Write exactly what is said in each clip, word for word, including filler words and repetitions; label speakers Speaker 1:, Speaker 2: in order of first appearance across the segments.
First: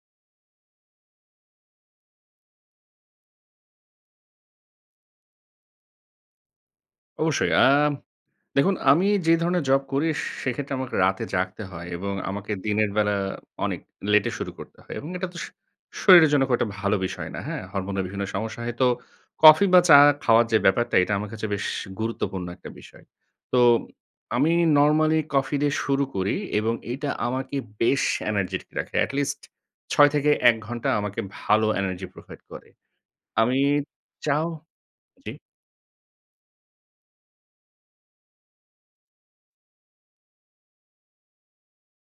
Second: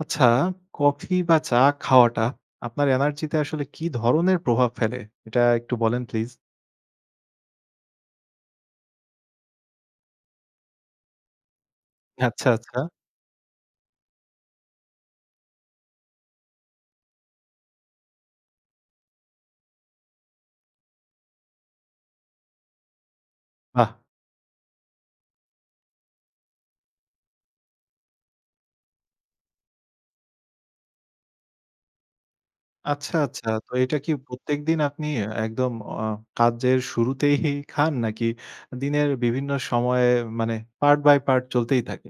Speaker 1: আচ্ছা, কফি বা চা খাওয়াটা আপনার এনার্জি তে আসলে কী ধরনের প্রভাব ফেলে? এটা একটু বলেন প্লিজ।
Speaker 2: অবশ্যই আ দেখুন আমি যে ধরণের জব করি সেক্ষেত্রে আমাকে রাতে জাগতে হয় এবং
Speaker 1: আচ্ছা,
Speaker 2: আমাকে
Speaker 1: আচ্ছা।
Speaker 2: দিনের বেলা অনেক লেট এ শুরু করতে হয় এবং এটা তো সু শরীরের জন্য খুব একটা ভালো বিষয় না। হ্যাঁ? হরমোনের বিভিন্ন সমস্যা হয় তো কফি বা চা খাওয়ার যে ব্যাপারটা এটা আমার কাছে বেশ গুরুত্বপূর্ণ একটা বিষয়। তো
Speaker 1: বাহ!
Speaker 2: আমি নরমালি কফি দিয়ে শুরু করি এবং এটা আমাকে বেশ এনার্জের্টিক রাখে এটলিস্ট ছয়টা থেকে এক ঘন্টা আমাকে ভালো এনার্জি প্রোভাইড করে।
Speaker 1: আচ্ছা, আচ্ছা।
Speaker 2: আমি
Speaker 1: তো এটা কি
Speaker 2: চাও
Speaker 1: প্রত্যেকদিন আপনি
Speaker 2: জি।
Speaker 1: একদম অ কাজের শুরুতেই খান নাকি দিনের বিভিন্ন সময়ে মানে পার্ট বাই পার্ট চলতেই থাকে?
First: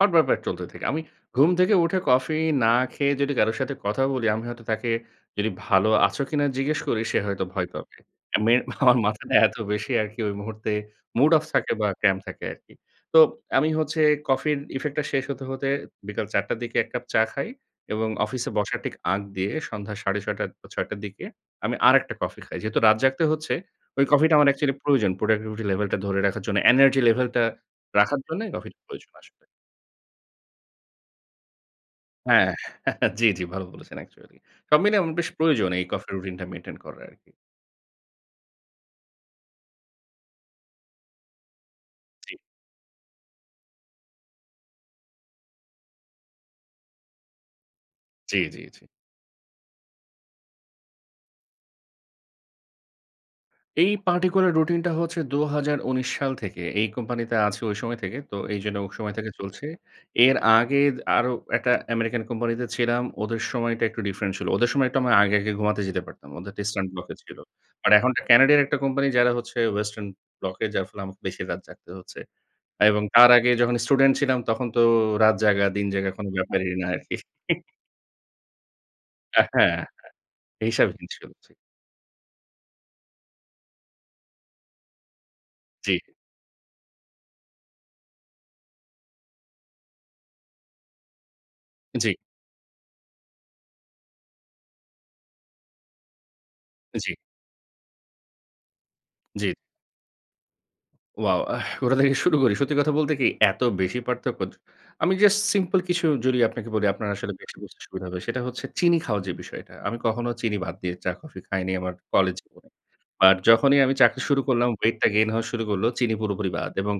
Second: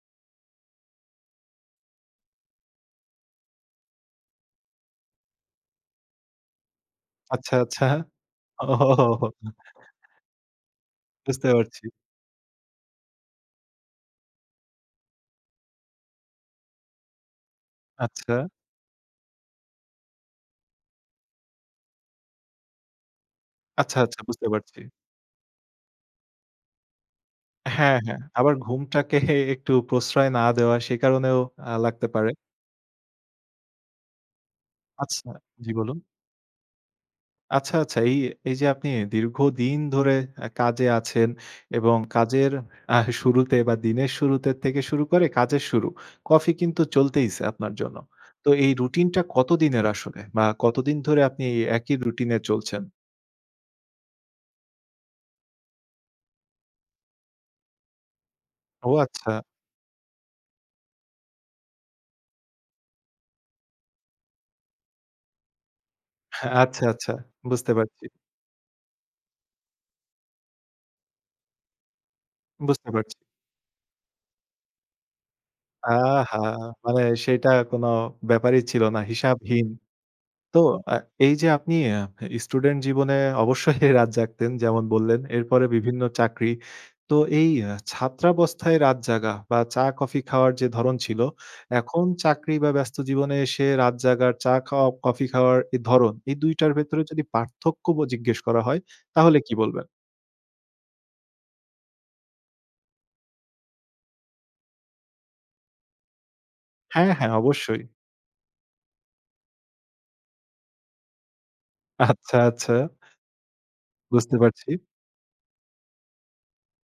Speaker 2: হট ব্যাপার চলতে থাকে। আমি ঘুম থেকে উঠে কফি না খেয়ে যদি কারো সাথে কথা বলি আমি হয়তো তাকে যদি "ভালো আছো কিনা?" জিজ্ঞেস করি সে হয়তো
Speaker 1: আচ্ছা,
Speaker 2: ভয়
Speaker 1: আচ্ছা।
Speaker 2: পাবে। আমি আমার
Speaker 1: ওহোহো।
Speaker 2: মাথাটা এত বেশি আরকি ওই মুহূর্তে মুড অফ
Speaker 1: বুঝতে
Speaker 2: থাকে
Speaker 1: পারছি।
Speaker 2: বা cram থাকে আরকি। তো আমি হচ্ছে কফির ইফেক্ট টা শেষ হতে হতে বিকেল চার টার দিকে এক কাপ চা খাই এবং
Speaker 1: আচ্ছা।
Speaker 2: অফিসে বসার ঠিক আগ দিয়ে সন্ধ্যা সাড়ে ছয় টার বা ছয় টার দিকে আমি আরেকটা কফি খাই। যেহেতু রাত জাগতে হচ্ছে
Speaker 1: আচ্ছা,
Speaker 2: ওই
Speaker 1: আচ্ছা।
Speaker 2: কফি টা
Speaker 1: বুঝতে
Speaker 2: আমার একচুয়ালি
Speaker 1: পারছি।
Speaker 2: প্রয়োজন প্রোডাক্টিভিটি লেভেল টা ধরে রাখার জন্য। এনার্জি লেভেল টা
Speaker 1: হ্যাঁ, হ্যাঁ।
Speaker 2: রাখার জন্য
Speaker 1: আবার
Speaker 2: কফি টা প্রয়োজন
Speaker 1: ঘুমটাকে
Speaker 2: আসবে।
Speaker 1: একটু প্রশ্রয় না দেওয়া সে কারণেও আ লাগতে পারে।
Speaker 2: হ্যাঁ। জি, জি ভালো বলেছেন একচুয়ালি। সব মিলে আম বেশ
Speaker 1: আচ্ছা,
Speaker 2: প্রয়োজন
Speaker 1: জি
Speaker 2: এই
Speaker 1: বলুন।
Speaker 2: কফি রুটিন টা মেইনটেইন করা আরকি।
Speaker 1: আচ্ছা, আচ্ছা এই এই যে আপনি দীর্ঘদিন ধরে এ কাজে আছেন এবং
Speaker 2: জি।
Speaker 1: কাজের এহ শুরুতে বা দিনের শুরুতে থেকে শুরু করে কাজের শুরু। কফি কিন্তু চলতেইছে আপনার জন্য।
Speaker 2: জি,
Speaker 1: তো
Speaker 2: জি,
Speaker 1: এই
Speaker 2: জি।
Speaker 1: রুটিন টা কতদিনের আসলে? বা কতদিন ধরে আপনি এই একই রুটিন এ চলছেন?
Speaker 2: এই পার্টিকুলার রুটিনটা হচ্ছে দু হাজার ঊনিশ সাল থেকে, এই কোম্পানিতে আছি ওই সময় থেকে। তো এইজন্য ওই
Speaker 1: ও
Speaker 2: সময় থেকে
Speaker 1: আচ্ছা।
Speaker 2: চলছে। এর আগেদ আরো একটা আমেরিকান কোম্পানিতে ছিলাম। ওদের সময়টা একটু ডিফরেন্ট ছিল। ওদের সময় একটু আগে, আগে ঘুমাতে যেতে পারতাম।
Speaker 1: হ্যাঁ,
Speaker 2: ওদেরটা
Speaker 1: আচ্ছা,
Speaker 2: ইস্টার্ন ব্লক
Speaker 1: আচ্ছা।
Speaker 2: এ ছিল।
Speaker 1: বুঝতে
Speaker 2: আর
Speaker 1: পারছি।
Speaker 2: এখনকার ক্যানাডিয়ার একটা কোম্পানি যারা হচ্ছে ওয়েস্টার্ন ব্লক এ। যার ফলে আমাকে বেশি রাত জাগতে হচ্ছে
Speaker 1: বুঝতে
Speaker 2: এবং
Speaker 1: পারছি।
Speaker 2: তার আগে যখন স্টুডেন্ট ছিলাম তখন তো রাত জাগা, দিন জায়গা কোনো
Speaker 1: আহা!
Speaker 2: ব্যাপারই না
Speaker 1: মানে
Speaker 2: আরকি।
Speaker 1: সেইটা কোনো ব্যাপারই ছিল না।
Speaker 2: আ
Speaker 1: হিসাবহীন।
Speaker 2: হ্যাঁ,
Speaker 1: তো
Speaker 2: হ্যাঁ।
Speaker 1: আ
Speaker 2: হিসাবহীন
Speaker 1: এইযে
Speaker 2: চলছে।
Speaker 1: আপনি আ স্টুডেন্ট জীবনে অবশ্যই রাত জাগতেন যেমন বললেন। এরপরে
Speaker 2: জি।
Speaker 1: বিভিন্ন চাকরি। তো এই আ ছাত্রাবস্থায় রাত জাগা বা চা কফি খাওয়ার যে ধরন ছিল, এখন
Speaker 2: জি।
Speaker 1: চাকরি বা ব্যস্ত জীবনে এসে রাত জাগার, চা খাওয়া, কফি খাওয়ার এ ধরন এই দুই টার ভেতরে
Speaker 2: জি।
Speaker 1: যদি পার্থক্য ব জিজ্ঞেস করা হয়, তাহলে
Speaker 2: জি।
Speaker 1: কী বলবেন?
Speaker 2: ওয়াও! আহ ওটা থেকে শুরু করি। সত্যি কথা বলতে কি এত বেশি পার্থক্য। য আমি জাস্ট সিম্পল কিছু জড়িয়ে আপনাকে বলি আপনার
Speaker 1: হ্যাঁ,
Speaker 2: আসলে
Speaker 1: হ্যাঁ।
Speaker 2: বেশি বুঝতে
Speaker 1: অবশ্যই।
Speaker 2: সুবিধা হবে। সেটা হচ্ছে চিনি খাওয়া যে বিষয়টা। আমি কখনো চিনি বাদ দিয়ে চা কফি খাইনি আমার কলেজ
Speaker 1: আচ্ছা,
Speaker 2: জীবনে।
Speaker 1: আচ্ছা।
Speaker 2: আর যখনই আমি চাকরি
Speaker 1: বুঝতে
Speaker 2: শুরু করলাম
Speaker 1: পারছি।
Speaker 2: ওয়েটটা গেইন হওয়া শুরু করলো। চিনি পুরোপুরি বাদ। এবং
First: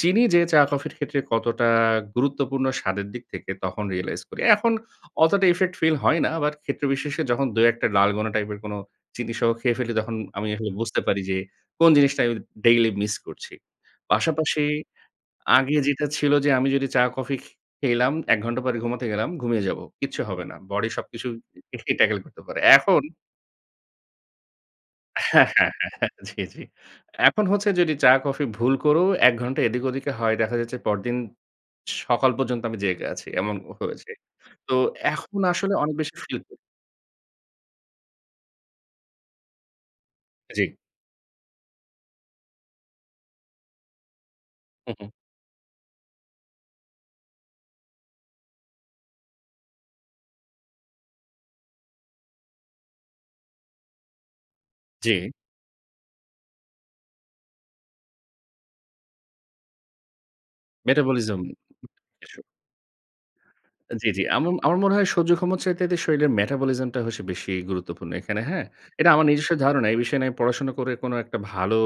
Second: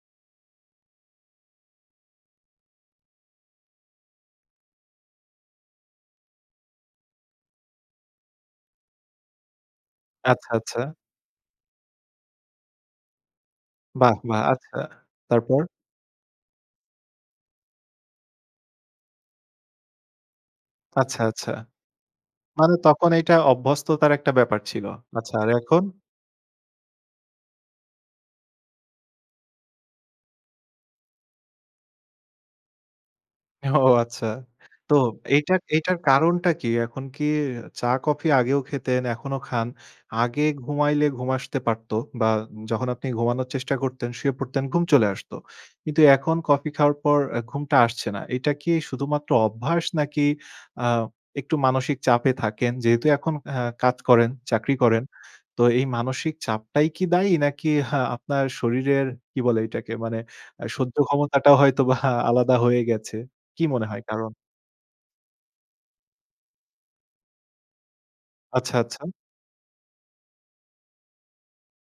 Speaker 2: চিনি যে চা কফির ক্ষেত্রে কতটা গুরুত্বপূর্ণ স্বাদের দিক থেকে তখন রিয়ালাইজ করি। এখন অতটা ইফেক্ট ফিল হয় না। আবার ক্ষেত্র বিশেষে যখন দুই-একটা ডালগোনা টাইপের কোনো চিনিসহ খেয়ে ফেলি তখন আমি
Speaker 1: আচ্ছা,
Speaker 2: আসলে
Speaker 1: আচ্ছা।
Speaker 2: বুঝতে পারি যে কোন জিনিসটা আমি ডেইলি মিস করছি।
Speaker 1: বাহ! বাহ!
Speaker 2: পাশাপাশি
Speaker 1: আচ্ছা, তারপর?
Speaker 2: আগে যেটা ছিল যে আমি যদি চা কফি খে খেললাম। এক ঘন্টা পরে ঘুমাতে গেলাম, ঘুমিয়ে যাবো, কিচ্ছু হবে না। বডি
Speaker 1: আচ্ছা,
Speaker 2: সবকিছু
Speaker 1: আচ্ছা।
Speaker 2: ফিটলি ট্যাকেল করতে পারে।
Speaker 1: মানে
Speaker 2: এখন
Speaker 1: তখন এইটা অভ্যস্ততার একটা ব্যাপার ছিল।
Speaker 2: আ
Speaker 1: আচ্ছা,
Speaker 2: হ্যাঁ,
Speaker 1: আর
Speaker 2: হ্যাঁ,
Speaker 1: এখন?
Speaker 2: হ্যাঁ। জি, জি। এখন হচ্ছে যদি চা-কফি ভুল করেও এক ঘন্টা এদিক ওদিকে হয়, দেখা যাচ্ছে পরদিন সকাল পর্যন্ত আমি জেগে আছি। এমন হ
Speaker 1: ও
Speaker 2: হয়েছে।
Speaker 1: আচ্ছা।
Speaker 2: তো
Speaker 1: তো
Speaker 2: এখন
Speaker 1: এটার
Speaker 2: আসলে অনেক
Speaker 1: এটার
Speaker 2: বেশি ফিল
Speaker 1: কারণটা
Speaker 2: করি।
Speaker 1: কী? এখন কি চা কফি আগেও খেতেন, এখনও খান। আগে
Speaker 2: জি।
Speaker 1: ঘুমাইলে ঘুম আসতে পারত বা যখন আপনি ঘুমানোর চেষ্টা করতেন, শুয়ে পড়তেন ঘুম
Speaker 2: হুম,
Speaker 1: চলে
Speaker 2: হুম।
Speaker 1: আসত। কিন্তু এখন কফি খাওয়ার পর আ ঘুমটা আসছে না। এইটা কি শুধুমাত্র অভ্যাস নাকি আ একটু মানসিক চাপে থাকেন। যেহেতু এখন অ্যা কাজ করেন, চাকরি করেন।
Speaker 2: জি।
Speaker 1: তো এই মানসিক চাপটাই কি দায়ী? নাকি হা আপনার শরীরের কি বলে এটাকে মানে আ সহ্য
Speaker 2: মেটাবলিজম
Speaker 1: ক্ষমতাটাও হয়তোবা
Speaker 2: এসব।
Speaker 1: আলাদা হয়ে গেছে, কী মনে হয়
Speaker 2: জি, জি।
Speaker 1: কারণ?
Speaker 2: এমন আমার আমার মনে হয় সহ্য ক্ষমছ চাইতে শরীরের মেটাবলিজম টা হচ্ছে বেশি গুরুত্বপূর্ণ এখানে, হ্যাঁ?
Speaker 1: আচ্ছা, আচ্ছা।
Speaker 2: এটা আমার নিজস্ব ধারণা। এই বিষয় নিয়ে আমি পড়াশোনা করে কোনো একটা ভালো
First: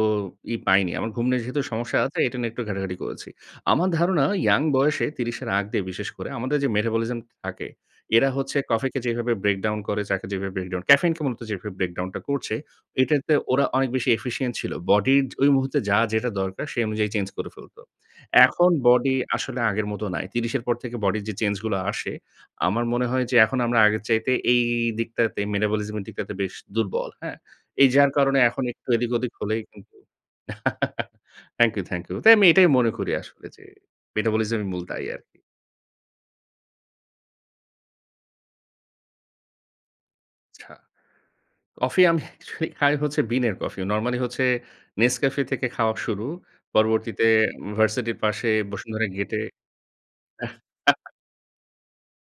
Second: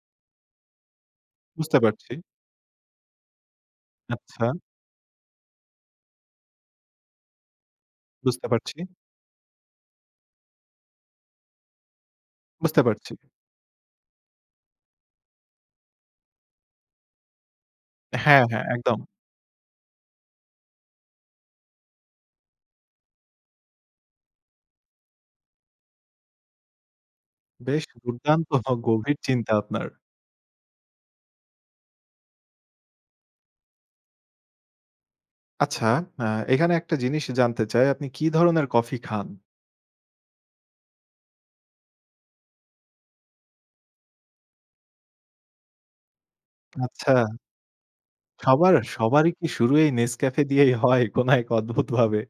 Speaker 2: ই পাইনি। আমার ঘুম নিয়ে যেহেতু
Speaker 1: বুঝতে
Speaker 2: সমস্যা
Speaker 1: পারছি।
Speaker 2: আছে এটা নিয়ে একটু ঘাটাঘাটি করেছি। আমার ধারণা
Speaker 1: আচ্ছা।
Speaker 2: ইয়াং বয়সে ত্রিশ এর আগ দিয়ে বিশেষ করে আমাদের যে মেটাবলিজম থাকে, এরা
Speaker 1: বুঝতে
Speaker 2: হচ্ছে
Speaker 1: পারছি।
Speaker 2: কফিকে যেভাবে ব্রেকডাউন করে, চাকে যেভাবে ব্রেকডাউন করে, ক্যাফেইনকে মূলত যেভাবে ব্রেকডাউন টা করছে
Speaker 1: বুঝতে পারছি।
Speaker 2: এটাতে ওরা অনেক বেশি এফিসিইয়েন্ট ছিল। বডির য ওই মুহূর্তে যা যেটা দরকার সেই অনুযায়ী চেঞ্জ করে ফেলত।
Speaker 1: হ্যাঁ, হ্যাঁ।
Speaker 2: এখন
Speaker 1: একদম।
Speaker 2: বডি আসলে আগের মত নাই। ত্রিশ এর পর থেকে বডির যে চেঞ্জগুলো আসে, আমার মনে হয় যে এখন আমরা আগের চাইতে এই দিকটাতে, মেটাবলিজম এর দিকটাতে বেশ দুর্বল। হ্যাঁ?
Speaker 1: বেশ
Speaker 2: এই যার কারণে
Speaker 1: দুর্দান্ত
Speaker 2: এখন একটু এদিক
Speaker 1: গভীর
Speaker 2: ওদিক
Speaker 1: চিন্তা
Speaker 2: হলেই
Speaker 1: আপনার।
Speaker 2: কিন্তু থ্যাংক ইউ, থ্যাংক ইউ। তাই আমি এটাই মনে করি আসলে যে মেটাবলিজমই মূল দায়ি আরকি।
Speaker 1: আচ্ছা। আ এইখানে একটা জিনিস জানতে চাই, আপনি কি ধরনের কফি খান?
Speaker 2: চ্ছা কফি আমি আসলে খাই হচ্ছে বিনের কফি, নরমালি হচ্ছে Nescafe থেকে খাওয়া শুরু।
Speaker 1: আচ্ছা।
Speaker 2: পরবর্তীতে উম ভার্সিটির পাশে
Speaker 1: সবার
Speaker 2: বসুন্ধরা
Speaker 1: সবারই
Speaker 2: গেটে
Speaker 1: কি শুরু এই Nescafe দিয়েই হয় কোনো এক অদ্ভুতভাবে?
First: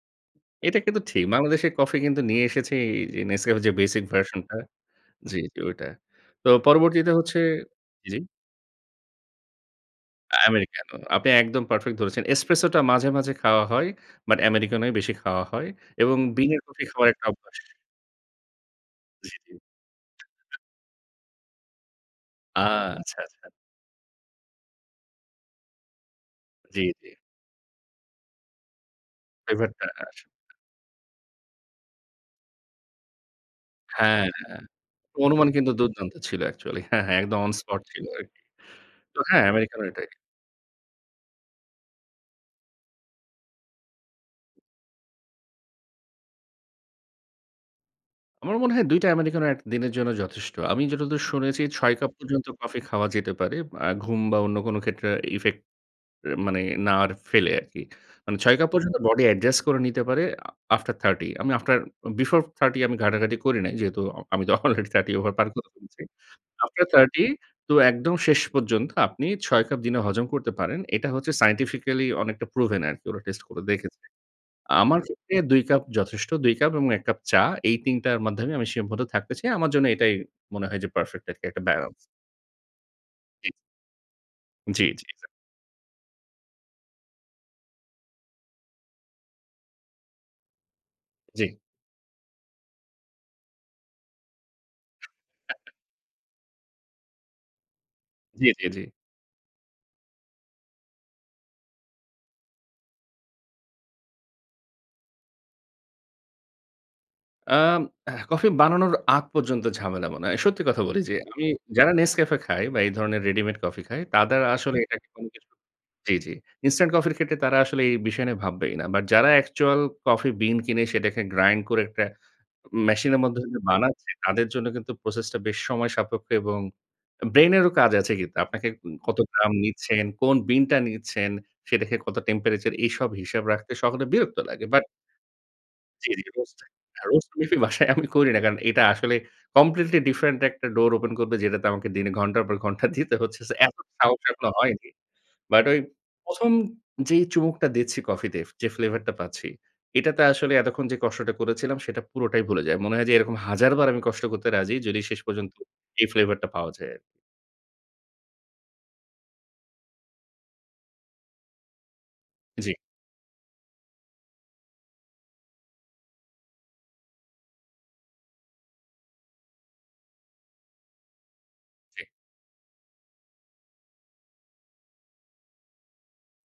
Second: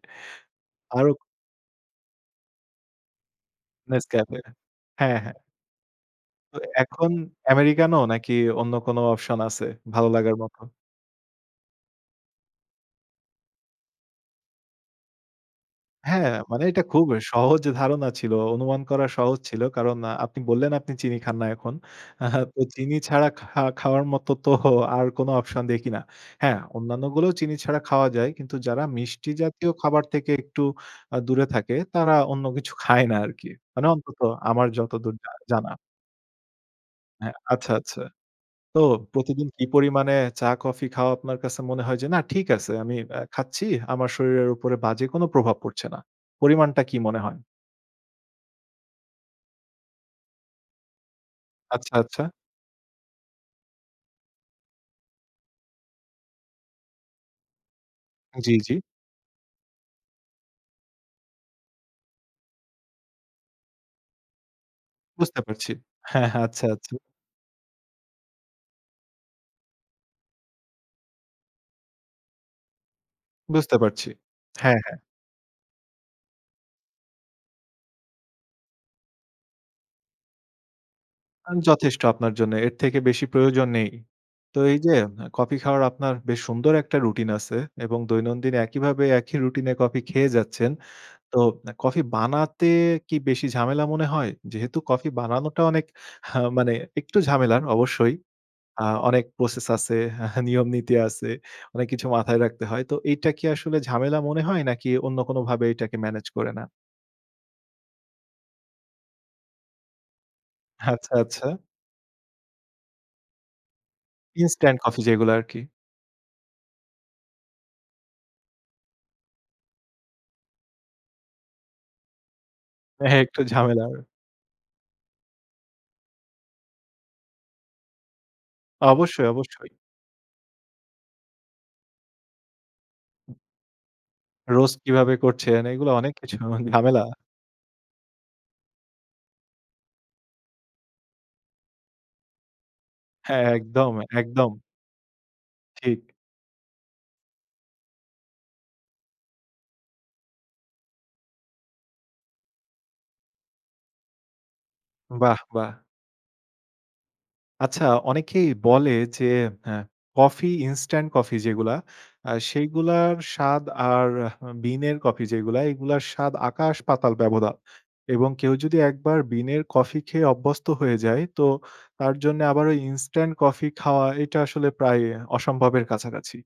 Speaker 2: এটা কিন্তু
Speaker 1: আরও
Speaker 2: ঠিক, বাংলাদেশে কফি কিন্তু নিয়ে এসেছে এইযে Nescafe এর যে ব্যাসিক
Speaker 1: Nescafe.
Speaker 2: ভার্সনটা
Speaker 1: হ্যাঁ,
Speaker 2: জি,
Speaker 1: হ্যাঁ।
Speaker 2: জি, ওইটা। তো
Speaker 1: তো এখন
Speaker 2: পরবর্তীতে হচ্ছে
Speaker 1: Americano
Speaker 2: জ্বি।
Speaker 1: নাকি অন্য কোনো অপশন আছে ভালো লাগার মতো?
Speaker 2: Americano, আপনি একদম পারফেক্ট ধরেছেন। Espresso টা মাঝে, মাঝে খাওয়া হয়। বাট Americano ই বেশি খাওয়া হয়। এবং
Speaker 1: হ্যাঁ,
Speaker 2: বিনের
Speaker 1: মানে এটা
Speaker 2: কফি
Speaker 1: খুব
Speaker 2: খাওয়ার একটা অভ্যাস।
Speaker 1: সহজ ধারণা ছিল। অনুমান করা
Speaker 2: জি,
Speaker 1: সহজ
Speaker 2: জি।
Speaker 1: ছিল। কারণ আ আপনি
Speaker 2: [unintelligible]
Speaker 1: বললেন আপনি চিনি খান না এখন।
Speaker 2: আ
Speaker 1: তো চিনি
Speaker 2: আচ্ছা,
Speaker 1: ছাড়া
Speaker 2: আচ্ছা।
Speaker 1: খা খাওয়ার মতো তো আর কোনো অপশন দেখি না। হ্যাঁ,
Speaker 2: জ্বি, জ্বি।
Speaker 1: অন্যান্যগুলোও চিনি ছাড়া খাওয়া যায়। কিন্তু যারা মিষ্টি
Speaker 2: Flavor
Speaker 1: জাতীয়
Speaker 2: টা
Speaker 1: খাবার
Speaker 2: আসলে।
Speaker 1: থেকে একটু আ দূরে থাকে, তারা অন্য কিছু খায় না আরকি। মানে অন্তত
Speaker 2: হ্যাঁ, হ্যাঁ।
Speaker 1: আমার যতদূর জা
Speaker 2: অনুমান কিন্তু
Speaker 1: জানা।
Speaker 2: দুর্দান্ত ছিল একচুয়ালি। হ্যাঁ, হ্যাঁ।
Speaker 1: হ্যাঁ,
Speaker 2: একদম অন
Speaker 1: আচ্ছা,
Speaker 2: স্পট
Speaker 1: আচ্ছা।
Speaker 2: ছিল আরকি।
Speaker 1: তো
Speaker 2: তো হ্যাঁ,
Speaker 1: প্রতিদিন কি
Speaker 2: Americano এটাই।
Speaker 1: পরিমাণে চা-কফি খাওয়া, আপনার কাছে মনে হয় যে, "না, ঠিক আছে, আমি বে খাচ্ছি? আমার শরীরের উপরে বাজে কোনো প্রভাব পড়ছে না।" পরিমাণটা কী মনে হয়?
Speaker 2: আমার মনে হয় দুই টা Americano এটদিনের জন্য যথেষ্ট। আমি যতদূর শুনেছি ছয়
Speaker 1: আচ্ছা,
Speaker 2: কাপ
Speaker 1: আচ্ছা।
Speaker 2: পর্যন্ত কফি খাওয়া যেতে পারে। আ ঘুম বা অন্য কোন ক্ষেত্রে ইফেক্ট মানে না আর ফেলে আরকি। মানে
Speaker 1: জ্বী,
Speaker 2: ছয় কাপ
Speaker 1: জ্বী।
Speaker 2: পর্যন্ত বডি অ্যাডজাস্ট করে নিতে পারে আ আফটার থার্টি আমি আফটার বিফোর থার্টি আমি ঘাঁটাঘাঁটি করি নাই। যেহেতু আ আমি তো অলরেডি থার্টি ওভার
Speaker 1: বুঝতে
Speaker 2: পার করে
Speaker 1: পারছি।
Speaker 2: ফেলেছি।
Speaker 1: হ্যাঁ, হ্যাঁ। আচ্ছা,
Speaker 2: আফটার
Speaker 1: আচ্ছা।
Speaker 2: থার্টি তো একদম শেষ পর্যন্ত আপনি ছয় কাপ দিনে হজম করতে পারেন। এটা হচ্ছে সায়েন্টিফিক্যালি অনেকটা প্রুভেন আরকি ওরা টেস্ট করে
Speaker 1: বুঝতে
Speaker 2: দেখেছে।
Speaker 1: পারছি। হ্যাঁ, হ্যাঁ।
Speaker 2: আমার ক্ষেত্রে দুই কাপ যথেষ্ট। দুই কাপ এবং এক কাপ চা। এই তিন টার মাধ্যমে আমি সীমাবদ্ধ থাকতে চাই। আমার জন্য এটাই মনে হয় যে perfect আরকি
Speaker 1: আ
Speaker 2: একটা balance.
Speaker 1: যথেষ্ট আপনার জন্যে। এর থেকে বেশি
Speaker 2: জ্বি।
Speaker 1: প্রয়োজন নেই। তো এই
Speaker 2: জ্বী,
Speaker 1: যে
Speaker 2: জ্বী। এটা
Speaker 1: এ কফি খাওয়ার আপনার বেশ সুন্দর একটা রুটিন আছে এবং দৈনন্দিন একইভাবে একই রুটিনে কফি খেয়ে যাচ্ছেন। তো
Speaker 2: জ্বী।
Speaker 1: এ কফি বানাতে কি বেশি ঝামেলা মনে হয়? যেহেতু কফি
Speaker 2: হ্যাঁ,
Speaker 1: বানানোটা
Speaker 2: হ্যাঁ।
Speaker 1: অনেক আ মানে একটু ঝামেলার অবশ্যই।
Speaker 2: জ্বী, জ্বী, জ্বী।
Speaker 1: আ অনেক প্রসেস আছে, নিয়মনীতি আছে। অনেক কিছু মাথায় রাখতে হয়। তো এইটা কি আসলে ঝামেলা মনে হয় নাকি অন্য কোনোভাবে এইটাকে মেনেজ করে নেন?
Speaker 2: আম হ্যাঁ, কফি বানানোর আগ পর্যন্ত ঝামেলা মনে হয়। সত্যি কথা বলি
Speaker 1: আচ্ছা,
Speaker 2: যে আমি
Speaker 1: আচ্ছা।
Speaker 2: যারা Nescafé খায় বা এই ধরনের রেডিমেড কফি খায়, তাদের আসলে
Speaker 1: Instant coffee
Speaker 2: এটাকে
Speaker 1: যেগুলো
Speaker 2: কোনোকিছু
Speaker 1: আরকি।
Speaker 2: জ্বী, জ্বী। ইনস্ট্যান্ট কফির ক্ষেত্রে তারা আসলে এই বিষয় নিয়ে ভাববেই না। বাট যারা অ্যাকচুয়াল কফি বিন কিনে সেটাকে গ্রাইন্ড করে একটা ম
Speaker 1: হ্যাঁ,
Speaker 2: মেশিনের
Speaker 1: হ্যাঁ। একটু
Speaker 2: মধ্যে যে
Speaker 1: ঝামেলার।
Speaker 2: বানাচ্ছে তাদের জন্য কিন্তু প্রসেসটা বেশ সময়সাপেক্ষ এবং ব্রেইন এরও কাজ আছে কিন্তু। আপনাকে কত
Speaker 1: অবশ্যই,
Speaker 2: গ্রাম
Speaker 1: অবশ্যই।
Speaker 2: নিচ্ছেন? কোন বিনটা নিচ্ছেন? সেটাকে কত টেম্পেরেচার? এইসব
Speaker 1: হুম।
Speaker 2: হিসাব রাখতে সকলের বিরক্ত লাগে।
Speaker 1: রোস্ট
Speaker 2: বাট
Speaker 1: কীভাবে করছেন? এগুলো অনেক
Speaker 2: জ্বী, জ্বী।
Speaker 1: কিছু
Speaker 2: রোস্ট
Speaker 1: ঝামেলা।
Speaker 2: আ রোস্ট কফি আমি বাসায় আমি করি না। কারণ এটা আসলে কমপ্লিটলি ডিফারেন্ট একটা ডোর ওপেন করবে যেটাতে আমাকে দিনে ঘন্টার পর ঘন্টা দিতে হচ্ছে।
Speaker 1: হ্যাঁ।
Speaker 2: So এত
Speaker 1: একদম,
Speaker 2: সাহস এখনো
Speaker 1: একদম।
Speaker 2: হয়নি। বাট ওই
Speaker 1: ঠিক।
Speaker 2: প্রথম যেই চুমুকটা দিচ্ছি কফি তে, যে ফ্লেভারটা পাচ্ছি, এটাতে আসলে এতক্ষণ যে কষ্টটা করেছিলাম সেটা পুরোটাই ভুলে যাই। মনে হয় যে এরকম হাজার বার আমি কষ্ট করতে রাজি যদি শেষ
Speaker 1: বাহ!
Speaker 2: পর্যন্ত
Speaker 1: বাহ!
Speaker 2: এই ফ্লেভারটা পাওয়া যায় আরকি।
Speaker 1: আচ্ছা অনেকেই বলে যে হ্যাঁ, কফি ইনস্ট্যান্ট কফি যেগুলা আ
Speaker 2: জ্বী।
Speaker 1: সেইগুলার স্বাদ আর আ বিনের কফি যেইগুলা, এইগুলার স্বাদ আকাশ-পাতাল ব্যবধান এবং কেউ যদি একবার বিনের কফি খেয়ে অভ্যস্ত হয়ে যায় তো
Speaker 2: জ্বী।
Speaker 1: তার জন্যে আবার ওই ইনস্ট্যান্ট কফি খাওয়া এটা আসলে প্রায় অসম্ভবের কাছাকাছি।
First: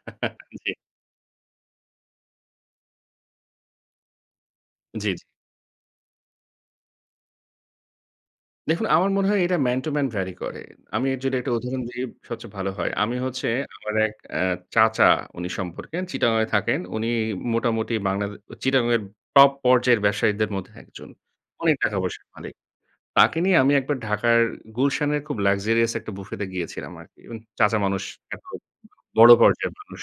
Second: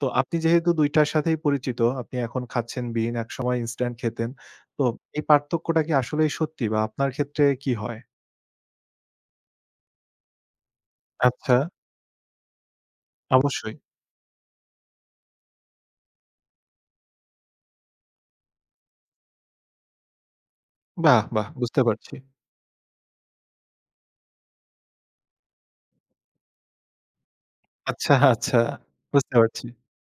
Speaker 1: তো আপনি যেহেতু
Speaker 2: জ্বী।
Speaker 1: দুই টার সাথেই পরিচিত আপনি এখন খাচ্ছেন বিন একসময় ইনস্ট্যান্ট খেতেন। তো
Speaker 2: জ্বী, জ্বী।
Speaker 1: এই পার্থক্যটা কি আসলেই সত্যি বা আপনার ক্ষেত্রে কি হয়?
Speaker 2: দেখুন আমার মনে হয় এটা ম্যান টু ম্যান ভ্যারি করে। আমি এর যদি একটা
Speaker 1: আচ্ছা।
Speaker 2: উদাহরণ দিই সবচেয়ে ভালো হয়। আমি হচ্ছে
Speaker 1: অবশ্যই।
Speaker 2: আমার এক অ্যা চাচা উনি সম্পর্কে, চিটাগং এ থাকেন, উনি মোটামুটি বাংলাদে চিটাগংয়ের টপ পর্যায়ের ব্যবসায়ীদের মধ্যে এক জন।
Speaker 1: বাহ! বাহ!
Speaker 2: অনেক
Speaker 1: বুঝতে
Speaker 2: টাকা
Speaker 1: পারছি।
Speaker 2: পয়সার মালিক। তাকে নিয়ে আমি এক বার ঢাকার গুলশানের খুব luxurious একটা বুফেতে গিয়েছিলাম আরকি। মানে চাচা মানুষ,
Speaker 1: আচ্ছা,
Speaker 2: এত ব
Speaker 1: আচ্ছা,
Speaker 2: বড়ো
Speaker 1: বুঝতে পারছি।
Speaker 2: পর্যায়ের মানুষ।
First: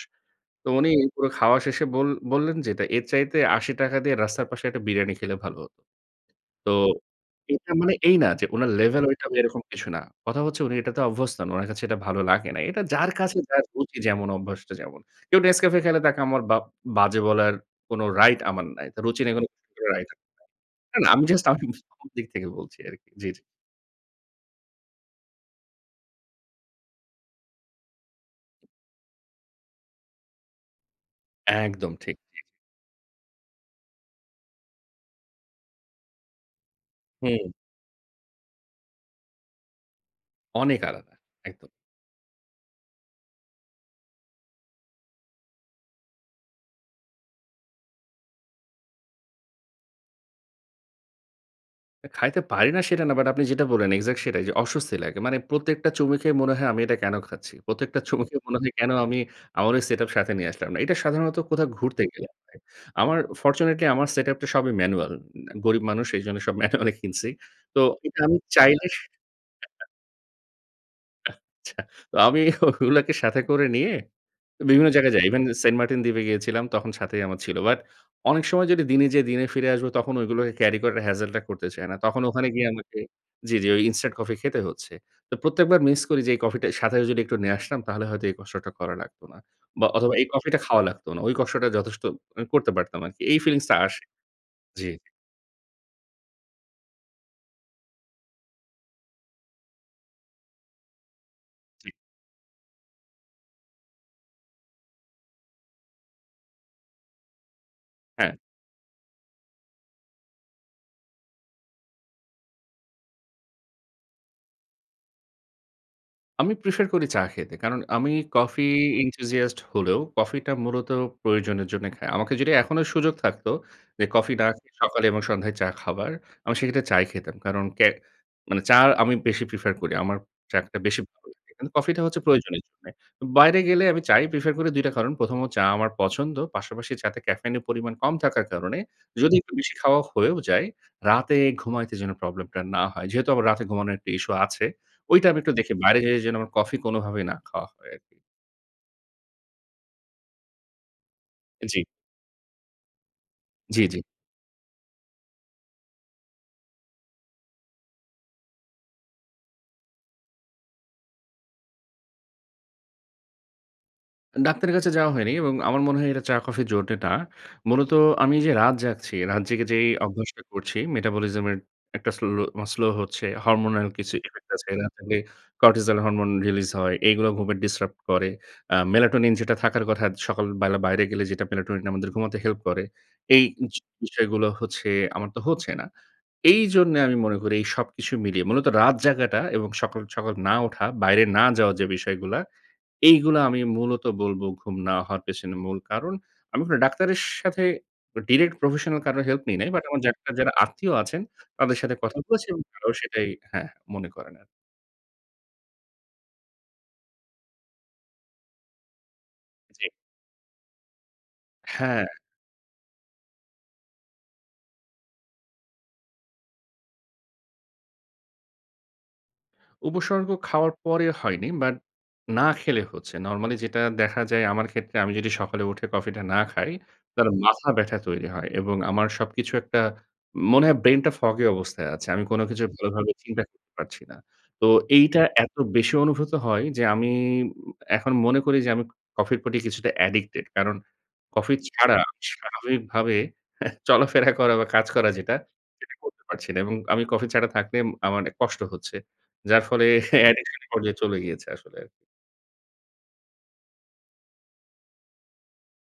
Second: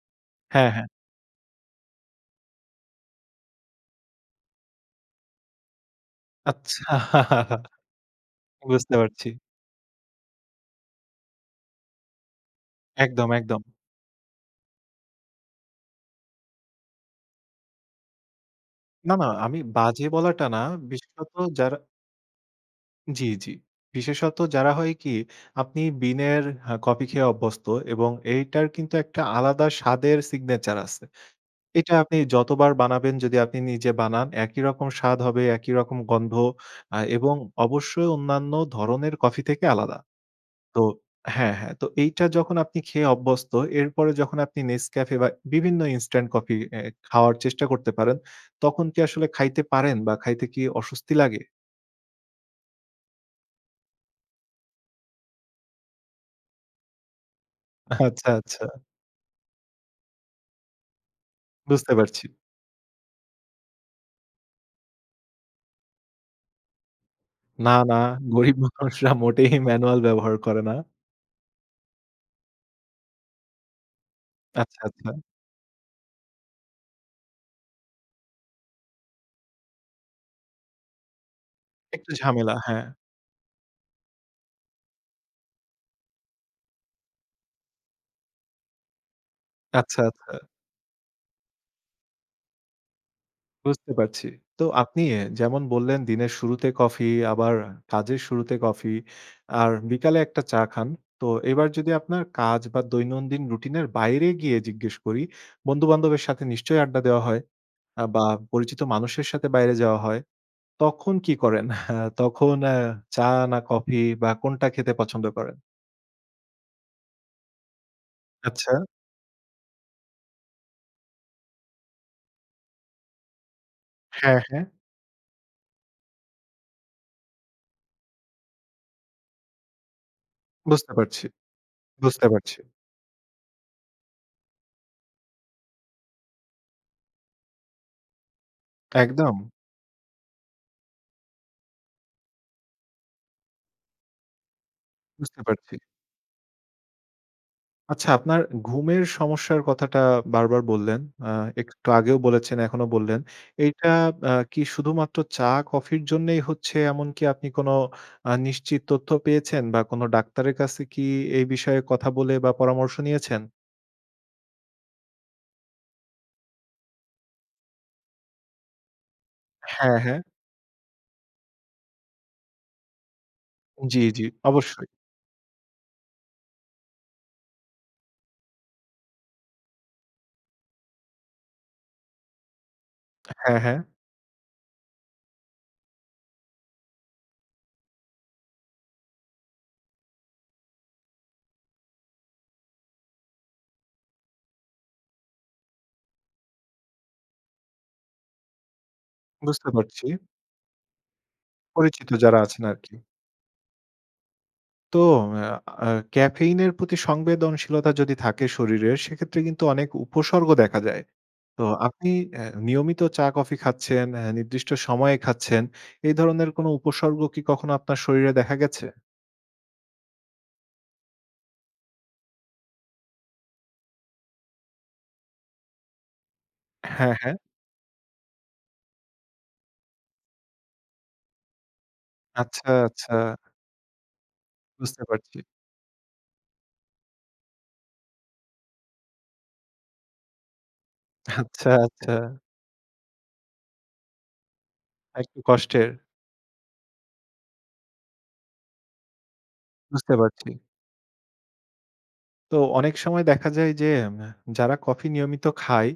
Speaker 2: তো
Speaker 1: হ্যাঁ, হ্যাঁ।
Speaker 2: উনি পুরো খাওয়া শেষে বল বললেন যেটা, "এর চাইতে আশি টাকা দিয়ে রাস্তার পাশে একটা বিরিয়ানি খেলে ভালো হতো।" তো
Speaker 1: আচ্ছা।
Speaker 2: এটা মানে এই না যে উনার
Speaker 1: বুঝতে
Speaker 2: লেভেল ওইটা
Speaker 1: পারছি।
Speaker 2: এরকম কিছু না। কথা হচ্ছে উনি এটাতে অভ্যস্ত নন, ওনার কাছে এটা ভালো লাগে নাই। এটা যার
Speaker 1: একদম,
Speaker 2: কাছে যার
Speaker 1: একদম।
Speaker 2: রুচি যেমন, অভ্যাসটা যেমন। কেউ Nescafe খেলে তাকে আমার বাপ বাজে বলার কোন রাইট আমার নাই। তো
Speaker 1: না,
Speaker 2: রুচি
Speaker 1: না
Speaker 2: নেই
Speaker 1: আমি বাজে
Speaker 2: [unintelligible]
Speaker 1: বলাটা না,
Speaker 2: না, না। আমি
Speaker 1: বিশেষত
Speaker 2: জাস্ট আমার
Speaker 1: যারা
Speaker 2: দিক থেকে বলছি আরকি,
Speaker 1: জ্বি,
Speaker 2: জ্বি, জ্বি।
Speaker 1: জ্বি। বিশেষত যারা হয় কি? আপনি বিনের হ্যাঁ, কফি খেয়ে অভ্যস্ত এবং এইটার কিন্তু একটা আলাদা স্বাদের সিগনেচার আছে। এটা
Speaker 2: একদম
Speaker 1: আপনি
Speaker 2: ঠিক। জি।
Speaker 1: যতবার বানাবেন যদি আপনি নিজে বানান একই রকম স্বাদ হবে, একই রকম গন্ধ আ এবং
Speaker 2: হুম।
Speaker 1: অবশ্যই অন্যান্য ধরনের কফি থেকে আলাদা।
Speaker 2: অনেক
Speaker 1: তো
Speaker 2: আলাদা।
Speaker 1: হ্যাঁ,
Speaker 2: একদম।
Speaker 1: হ্যাঁ। তো এইটা যখন আপনি খেয়ে অভ্যস্ত এরপরে যখন আপনি Nescafe বা বিভিন্ন ইনস্টেন্ট কফি এ খাওয়ার চেষ্টা করতে পারেন তখন কি আসলে খাইতে পারেন বা খাইতে কি অস্বস্তি লাগে?
Speaker 2: আ খাইতে পারি না সেটা না বাট আপনি যেটা বললেন এক্সাক্ট সেটাই যে অস্বস্তি লাগে। মানে প্রত্যেকটা চুমুকে মনে হয়, "আমি এটা কেন খাচ্ছি?" প্রত্যেকটা
Speaker 1: আচ্ছা,
Speaker 2: চুমুকে মনে
Speaker 1: আচ্ছা।
Speaker 2: হয়, "কেন আমি আমার ঐ সেটআপ সাথে নিয়ে আসলাম না?" এটা সাধারণত কোথাও
Speaker 1: বুঝতে
Speaker 2: ঘুরতে
Speaker 1: পারছি।
Speaker 2: গেলে হয়। আমার ফরচুনেটলি আমার সেটআপটা সবই ম্যানুয়াল। গরিব মানুষ এজন্য সব ম্যানুয়ালি কিনছি।
Speaker 1: না,
Speaker 2: তো
Speaker 1: না,
Speaker 2: এটা আমি
Speaker 1: গরীব
Speaker 2: চাইলে স
Speaker 1: মানুষরা মোটেই
Speaker 2: আচ্ছা।
Speaker 1: ম্যানুয়াল ব্যবহার করে না।
Speaker 2: আচ্ছা। তো আমি ওগুলাকে সাথে করে নিয়ে
Speaker 1: আচ্ছা,
Speaker 2: বিভিন্ন জায়গায়
Speaker 1: আচ্ছা।
Speaker 2: যাই। ইভেন সেন্ট মার্টিন দ্বীপে গিয়েছিলাম। তখন সাথেই আমার ছিল। বাট অনেক সময় যদি দিনে যেয়ে দিনে ফিরে আসবো তখন ঐগুলোকে ক্যারি করার হেজেল টা করতে চাই না।
Speaker 1: একটু
Speaker 2: তখন ওখানে
Speaker 1: ঝামেলা,
Speaker 2: গিয়ে
Speaker 1: হ্যাঁ।
Speaker 2: আমাকে জি, জি, ঐ ইনস্টান্ট কফি খেতে হচ্ছে। তো প্রত্যেকবার মিস করি যে, "এই কফিটা সাথে যদি একটু নিয়ে আসতাম তাহলে হয়তো এই কষ্টটা করা লাগত না। বা
Speaker 1: আচ্ছা,
Speaker 2: অথবা এই
Speaker 1: আচ্ছা।
Speaker 2: কফিটা খাওয়া লাগত না।" ঐ কষ্টটা যথেষ্ট আমি করতে পারতাম আরকি। এই ফিলিংসটা
Speaker 1: বুঝতে
Speaker 2: আসে।
Speaker 1: পারছি। তো
Speaker 2: জি।
Speaker 1: আপনি যেমন বললেন দিনের শুরুতে কফি আবার কাজের শুরুতে কফি আর বিকালে এক টা চা খান। তো এবার
Speaker 2: জি।
Speaker 1: যদি আপনার কাজ বা দৈনন্দিন রুটিন এর বাইরে গিয়ে জিজ্ঞেস করি বন্ধু-বান্ধবের সাথে নিশ্চয়ই আড্ডা দেওয়া হয় আ বা
Speaker 2: হ্যাঁ।
Speaker 1: পরিচিত মানুষের সাথে বাইরে যাওয়া হয়। তখন কি করেন? তখন আ চা না কফি বা কোনটা খেতে পছন্দ করেন?
Speaker 2: আমি প্রেফার করি চা খেতে। কারণ আমি কফি
Speaker 1: আচ্ছা।
Speaker 2: enthusiast হলেও কফি টা মূলত প্রয়োজনের জন্যে খাই। আমাকে যদি এখনো সুযোগ থাকত, যে কফি
Speaker 1: হ্যাঁ,
Speaker 2: না
Speaker 1: হ্যাঁ।
Speaker 2: খেয়ে সকালে এবং সন্ধ্যায় চা খাবার আমি সেক্ষেত্রে চা ই খেতাম। কারণ ক্যা মানে চা আমি বেশি প্রেফার করি। আমার চা খেতে
Speaker 1: বুঝতে
Speaker 2: বেশি
Speaker 1: পারছি।
Speaker 2: ভালো লাগে। কারণ কফি টা হচ্ছে
Speaker 1: বুঝতে পারছি।
Speaker 2: প্রয়োজনের জন্যে। বাইরে গেলে আমি চা ই প্রেফার করি দুই টা কারণ। প্রথম হচ্ছে চা আমার পছন্দ। পাশাপাশি চা তে ক্যাফেইন এর পরিমাণ কম থাকার কারণে যদি
Speaker 1: একদম।
Speaker 2: একটু বেশি খাওয়া হয়েও যায় রাতে ঘুমাইতে যেন প্রবলেম টা না হয়। যেহেতু আবার রাতে ঘুমানোর একটু ইস্যু আছে, ঐটা আমি
Speaker 1: বুঝতে
Speaker 2: একটু দেখি
Speaker 1: পারছি।
Speaker 2: বাইরে যেয়ে যেন আমার কফি কোনভাবেই না খাওয়া হয়
Speaker 1: আচ্ছা,
Speaker 2: আরকি।
Speaker 1: আপনার ঘুমের সমস্যার কথাটা বারবার বললেন। আ
Speaker 2: জি।
Speaker 1: একটু আগেও বলেছেন, এখনো বললেন।
Speaker 2: জি,
Speaker 1: এইটা
Speaker 2: জি।
Speaker 1: বা কি শুধুমাত্র চা-কফির জন্যেই হচ্ছে এমনকি আপনি কোন আ নিশ্চিত তথ্য পেয়েছেন বা কোন ডাক্তারের কাছে কি এই বিষয়ে কথা বলে বা পরামর্শ নিয়েছেন?
Speaker 2: ডাক্তারের কাছে যাওয়া হয়নি এবং আমার মনে হয় এটা চা-কফির জন্তে না। মূলত আমি যে রাত জাগছি রাত জেগে যেই
Speaker 1: হ্যাঁ, হ্যাঁ।
Speaker 2: অভ্যাসটা করছি মেটাবলিজম এর একটা স্লো মানে স্লো হচ্ছে। হরমোনাল
Speaker 1: জি,
Speaker 2: কিছু
Speaker 1: জি,
Speaker 2: ইফেক্ট আছে।
Speaker 1: অবশ্যই।
Speaker 2: এগুলা খাইলে করটিজল হরমোন রিলিজ হয়। এইগুলো ঘুমে ডিসরাপ্ট করে। আ মেলাটোনিন যেটা থাকার কথা সকাল বেলা বাইরে গেলে মেলাটোনিন আমাদের ঘুমাতে হেল্প করে, এই
Speaker 1: হ্যাঁ, হ্যাঁ।
Speaker 2: জি বিষয়গুলো হচ্ছে আমার তো হচ্ছে না। এইজন্যে আমি মনে করি এই সবকিছু মিলিয়ে মূলত রাত জায়গাটা এবং সকাল, সকাল না উঠা, বাইরে না যাওয়ার যে বিষয়গুলা এইগুলা আমি মূলত বলব ঘুম না হওয়ার পেছনে মূল কারণ। আমি কোন ডাক্তারের সাথে ডিরেক্ট professional কারোর হেল্প নি
Speaker 1: বুঝতে
Speaker 2: নাই। বাট আমার
Speaker 1: পারছি।
Speaker 2: ডাক্তার যারা আত্মীয় আছেন, তাদের সাথে
Speaker 1: পরিচিত
Speaker 2: কথা
Speaker 1: যারা
Speaker 2: বলেছি এবং
Speaker 1: আছেন
Speaker 2: তারাও
Speaker 1: আরকি।
Speaker 2: সেটাই হ্যাঁ, মনে করেন আরকি।
Speaker 1: তো অ্যা আ caffeine এর প্রতি সংবেদনশীলতা যদি থাকে শরীরের, সেক্ষেত্রে কিন্তু
Speaker 2: জি।
Speaker 1: অনেক উপসর্গ দেখা যায়। তো
Speaker 2: হ্যাঁ।
Speaker 1: আপনি অ্যা নিয়মিত চা কফি খাচ্ছেন, অ্যা নির্দিষ্ট সময়ে খাচ্ছেন। এই ধরনের কোন উপসর্গ কি কখনো আপনার শরীরে দেখা গেছে?
Speaker 2: উপসর্গ খাওয়ার পরে হয়নি, বাট না খেলে হচ্ছে। নরমালি যেটা দেখা যায় আমার ক্ষেত্রে আমি যদি সকালে উঠে কফি টা না খাই
Speaker 1: হ্যাঁ,
Speaker 2: তাহলে
Speaker 1: হ্যাঁ।
Speaker 2: মাথা ব্যাথা তৈরি হয় এবং আমার সবকিছু একটা, মনে হয় ব্রেইন টা foggy অবস্থায় আছে। আমি কোন কিছু
Speaker 1: আচ্ছা,
Speaker 2: ভালোভাবে
Speaker 1: আচ্ছা।
Speaker 2: চিন্তা করতে পারছি না। তো
Speaker 1: বুঝতে
Speaker 2: এইটা
Speaker 1: পারছি।
Speaker 2: এত বেশি অনুভূত হয় যে, আমি উম এখন মনে করি যে আমি কফির পর কিছুটা অ্যাডিক্টেড, কারণ কফি
Speaker 1: আচ্ছা,
Speaker 2: ছাড়া
Speaker 1: আচ্ছা।
Speaker 2: স্বাভাবিক ভাবে চলাফেরা করা বা কাজ করা
Speaker 1: আ
Speaker 2: যেটা,
Speaker 1: একটু কষ্টের।
Speaker 2: সেটা করতে পারছি না এবং আমি কফি ছাড়া থাকলে ম আমার কষ্ট হচ্ছে। যার ফলে
Speaker 1: বুঝতে পারছি।
Speaker 2: অ্যাডিকশন এর পর্যায়ে চলে গিয়েছে আসলে আরকি।
Speaker 1: তো অনেক সময় দেখা যায় যে ম্যা যারা কফি নিয়মিত খায়,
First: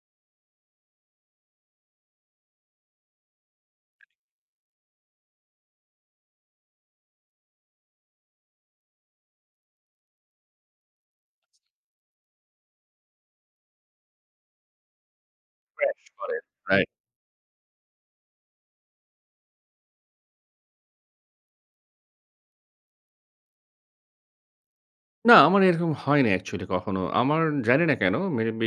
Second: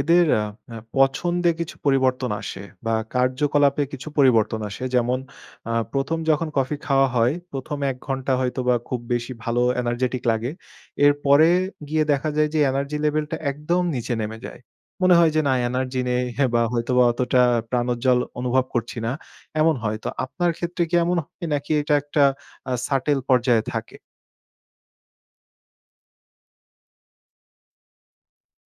Speaker 1: এদের আ আ পছন্দে কিছু পরিবর্তন আসে বা কার্যকলাপে কিছু পরিবর্তন আসে। যেমন আ প্রথম যখন কফি খাওয়া হয়, প্রথম এক ঘন্টা হয়তোবা খুব বেশি ভালো এনার্জেটিক লাগে। এরপরে গিয়ে দেখা যায় যে এনার্জি লেভেল টা একদম নিচে নেমে যায়। মনে হয় যে, "না এনার্জি
Speaker 2: crash
Speaker 1: নেই
Speaker 2: করে
Speaker 1: বা
Speaker 2: রাইট।
Speaker 1: হয়তোবা অতটা প্রাণোজ্জ্বল অনুভব করছি না" এমন হয়। তো আপনার ক্ষেত্রে কি এমন নাকি এটা একটা আ subtle পর্যায়ে থাকে?
Speaker 2: না, আমার এইরকম হয়নি actually কখনো। আমার জানি না কেন, maybe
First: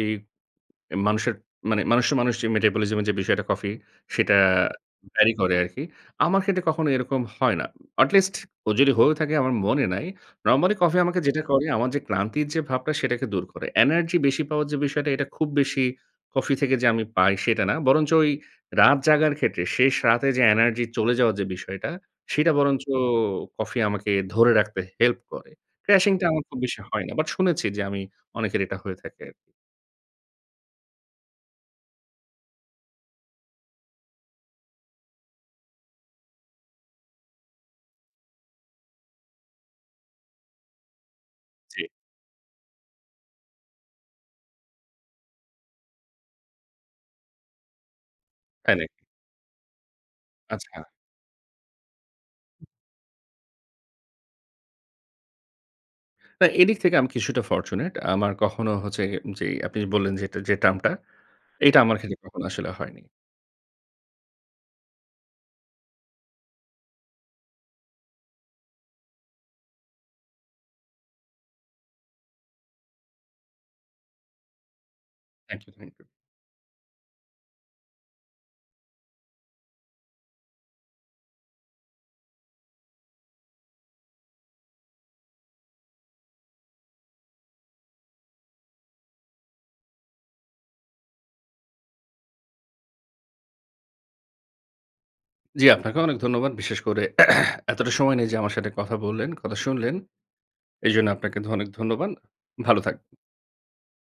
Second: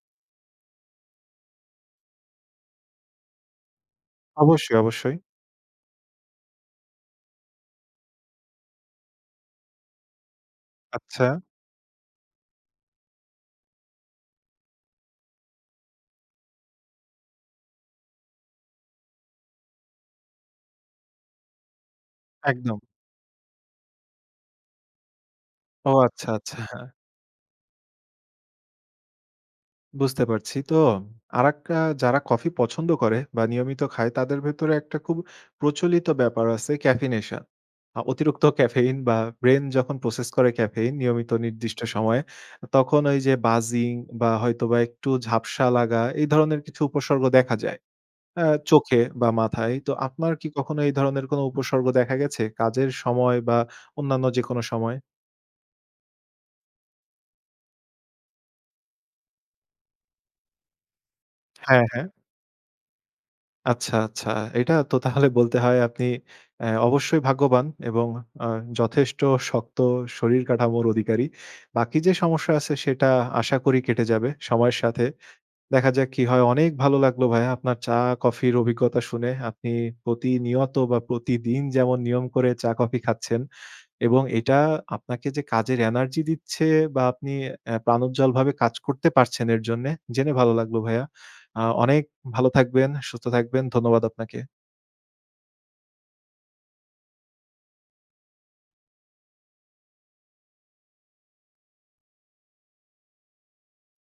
Speaker 2: এ মানুষের মানে মানুষের মানুষ metabolism যে বিষয়টা কফির, সেটা
Speaker 1: অবশ্যই, অবশ্যই।
Speaker 2: vary করে আরকি। আমার ক্ষেত্রে কখনো এরকম হয় না। At least ও যদি হয়েও থাকে আমার মনে নাই। Normally coffee আমাকে
Speaker 1: আচ্ছা।
Speaker 2: যেটা করে আমার যে ক্লান্তির যে ভাবটা সেটাকে দূর করে। Energy বেশি পাওয়ার যে বিষয়টা এটা খুব বেশি coffee থেকে যে আমি পাই সেটা না। বরঞ্চ এই রাত জাগার ক্ষেত্রে শেষ রাতে যে energy চলে যাওয়ার যে বিষয়টা সেটা
Speaker 1: একদম।
Speaker 2: বরঞ্চ coffee আমাকে ধরে রাখতে help করে।
Speaker 1: ও!
Speaker 2: crashing টা
Speaker 1: আচ্ছা,
Speaker 2: আমার
Speaker 1: আচ্ছা।
Speaker 2: খুব বেশি হয় না। But শুনেছি যে আমি অনেকের এটা হয়ে থাকে আরকি।
Speaker 1: বুঝতে পারছি। তো আরেকটা আ যারা coffee পছন্দ করে বা নিয়মিত খায় তাদের ভেতরে একটা খুব প্রচলিত ব্যাপার আছে caffeination. আ অতিরিক্ত caffein বা brain যখন process করে caffein নিয়মিত নির্দিষ্ট
Speaker 2: জি।
Speaker 1: সময়ে অ তখন ওই যে buzzing বা হয়তোবা একটু ঝাপসা লাগা এই ধরনের কিছু উপসর্গ দেখা যায়। অ্যা
Speaker 2: তাই নাকি?
Speaker 1: চোখে বা মাথায়। তো আপনার কি কখনো
Speaker 2: আচ্ছা।
Speaker 1: এই ধরনের কোন উপসর্গ দেখা গেছে কাজের সময় বা অন্যান্য যেকোনো সময়?
Speaker 2: না, এদিক থেকে আমি কিছুটা fortunate. আমার কখনো হচ্ছে গে যেই আপনি বললেন যে, যে term টা এইটা
Speaker 1: হ্যাঁ,
Speaker 2: আমার
Speaker 1: হ্যাঁ।
Speaker 2: ক্ষেত্রে কখনো আসলে হয়নি।
Speaker 1: আচ্ছা, আচ্ছা। এইটা তো তাহলে বলতে হয় আপনি এ অবশ্যই ভাগ্যবান এবং আ যথেষ্ট শক্ত শরীর কাঠামোর অধিকারী। বাকি যে সমস্যা আছে সেটা আশা করি কেটে যাবে সময়ের সাথে।
Speaker 2: Thank you,
Speaker 1: দেখা
Speaker 2: thank you.
Speaker 1: যাক কি হয়? অনেক ভালো লাগলো ভাইয়া। আপনার চা, coffee এর অভিজ্ঞতা শুনে। আপনি প্রতিনিয়ত বা প্রতিদিন যেমন নিয়ম করে চা কফি খাচ্ছেন। এবং এইটা আপনাকে যে কাজের এনার্জি দিচ্ছে বা আপনি এ প্রাণ উজ্জ্বলভাবে কাজ করতে পারছেন এর জন্যে। জেনে ভালো লাগলো ভাইয়া। আ অনেক ভালো থাকবেন, সুস্থ থাকবেন। ধন্যবাদ আপনাকে।
Speaker 2: জি, আপনাকেও অনেক ধন্যবাদ। বিশেষ করে এতটা সময় নিয়ে যে আমার সাথে কথা বললেন, কথা শুনলেন। এইজন্য আপনাকে অনেক ধন্যবাদ। ভালো থাকবেন।